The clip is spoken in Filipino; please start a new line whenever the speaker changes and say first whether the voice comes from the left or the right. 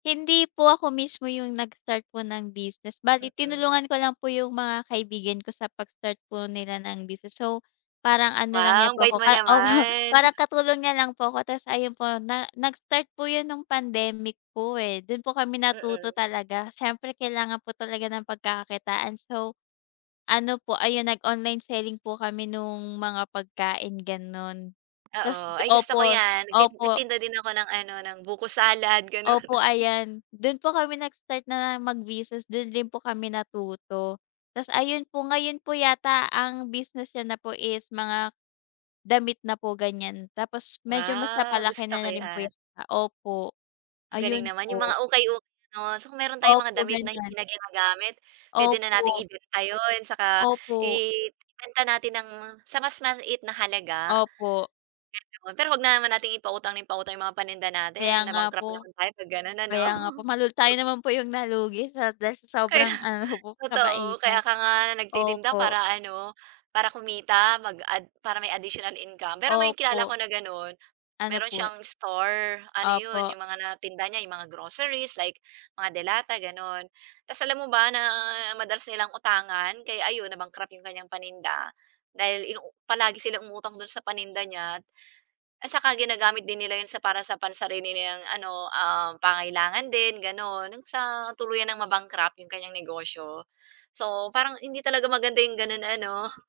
left: Hindi po ako mismo yung nag-start po ng business bali
right: Mm.
left: tinulungan ko lang po yung mga kaibigan ko sa pag-start po nila ng business. So, parang ano lang niya
right: Wow! Ang
left: po
right: bait
left: ako,
right: mo
left: opo
right: naman.
left: parang katulong niya lang po ko ta's ayun po na nag-start po 'yon nung pandemic po, eh, dun po kami natuto
right: Mm.
left: talaga siyempre kailangan po talaga ng pagkakakitaan. So, ano po ayun nag-online selling po kami nung mga pagkain gano'n. Ta's
right: Oo, ay gusto ko
left: opo,
right: 'yan, nag
left: opo.
right: nagtinda din ako ng ano, ng buko salad gano'n.
left: Opo ayan dun po kami nag-start na mag-business dun din po kami natuto, ta's ayun po ngayon po yata ang business niya na po is mga damit na po gan'yan tapos medyo mas
right: Wow!
left: napalaki
right: Gusto
left: na
right: ko
left: rin po
right: 'yan.
left: yata, opo
right: Ang galing
left: ayun
right: naman yung
left: po.
right: mga ukay-ukay ano kung meron tayong mga
left: Opo,
right: damit na hindi
left: gan'yan.
right: na ginagamit puwede na nating
left: Opo.
right: ibenta 'yon, 'tsaka
left: Opo.
right: ibenta natin ng sa mas maliit na halaga.
left: Opo.
right: [unintelligible] pero huwag na naman nating ipautang ng ipautang yung mga paninda
left: Kaya
right: natin
left: nga
right: na-bankrupt
left: po.
right: naman tayo pag gano'n, ano.
left: Kaya nga po malul tayo naman po yung nalugi at dahil sa
right: Kaya,
left: sobrang ano po
right: totoo kaya
left: kabaitan,
right: ka nga nagtitinda
left: opo.
right: para ano para kumita, mag-add para may additional income pero may kilala
left: Opo.
right: ko na gano'n
left: Ano
right: meron
left: po yu
right: siyang store, ano 'yon
left: Opo.
right: 'yong mga natinda niya 'yong mga groceries like, mga delata gano'n. Tas alam mo ba, na madalas nilang utangan kaya ayun na-bankrupt 'yong kanyang paninda. Dahil inuu palagi silang umutang do'n sa paninda niya at saka ginagamit din nila 'yon sa para sa pansarili niyang ano, ah, pangangailangan din gano'n hanggang sa tuluyan ng ma-bankrupt 'yong kanyang negosyo. So, parang hindi talaga maganda 'yong gano'n ano.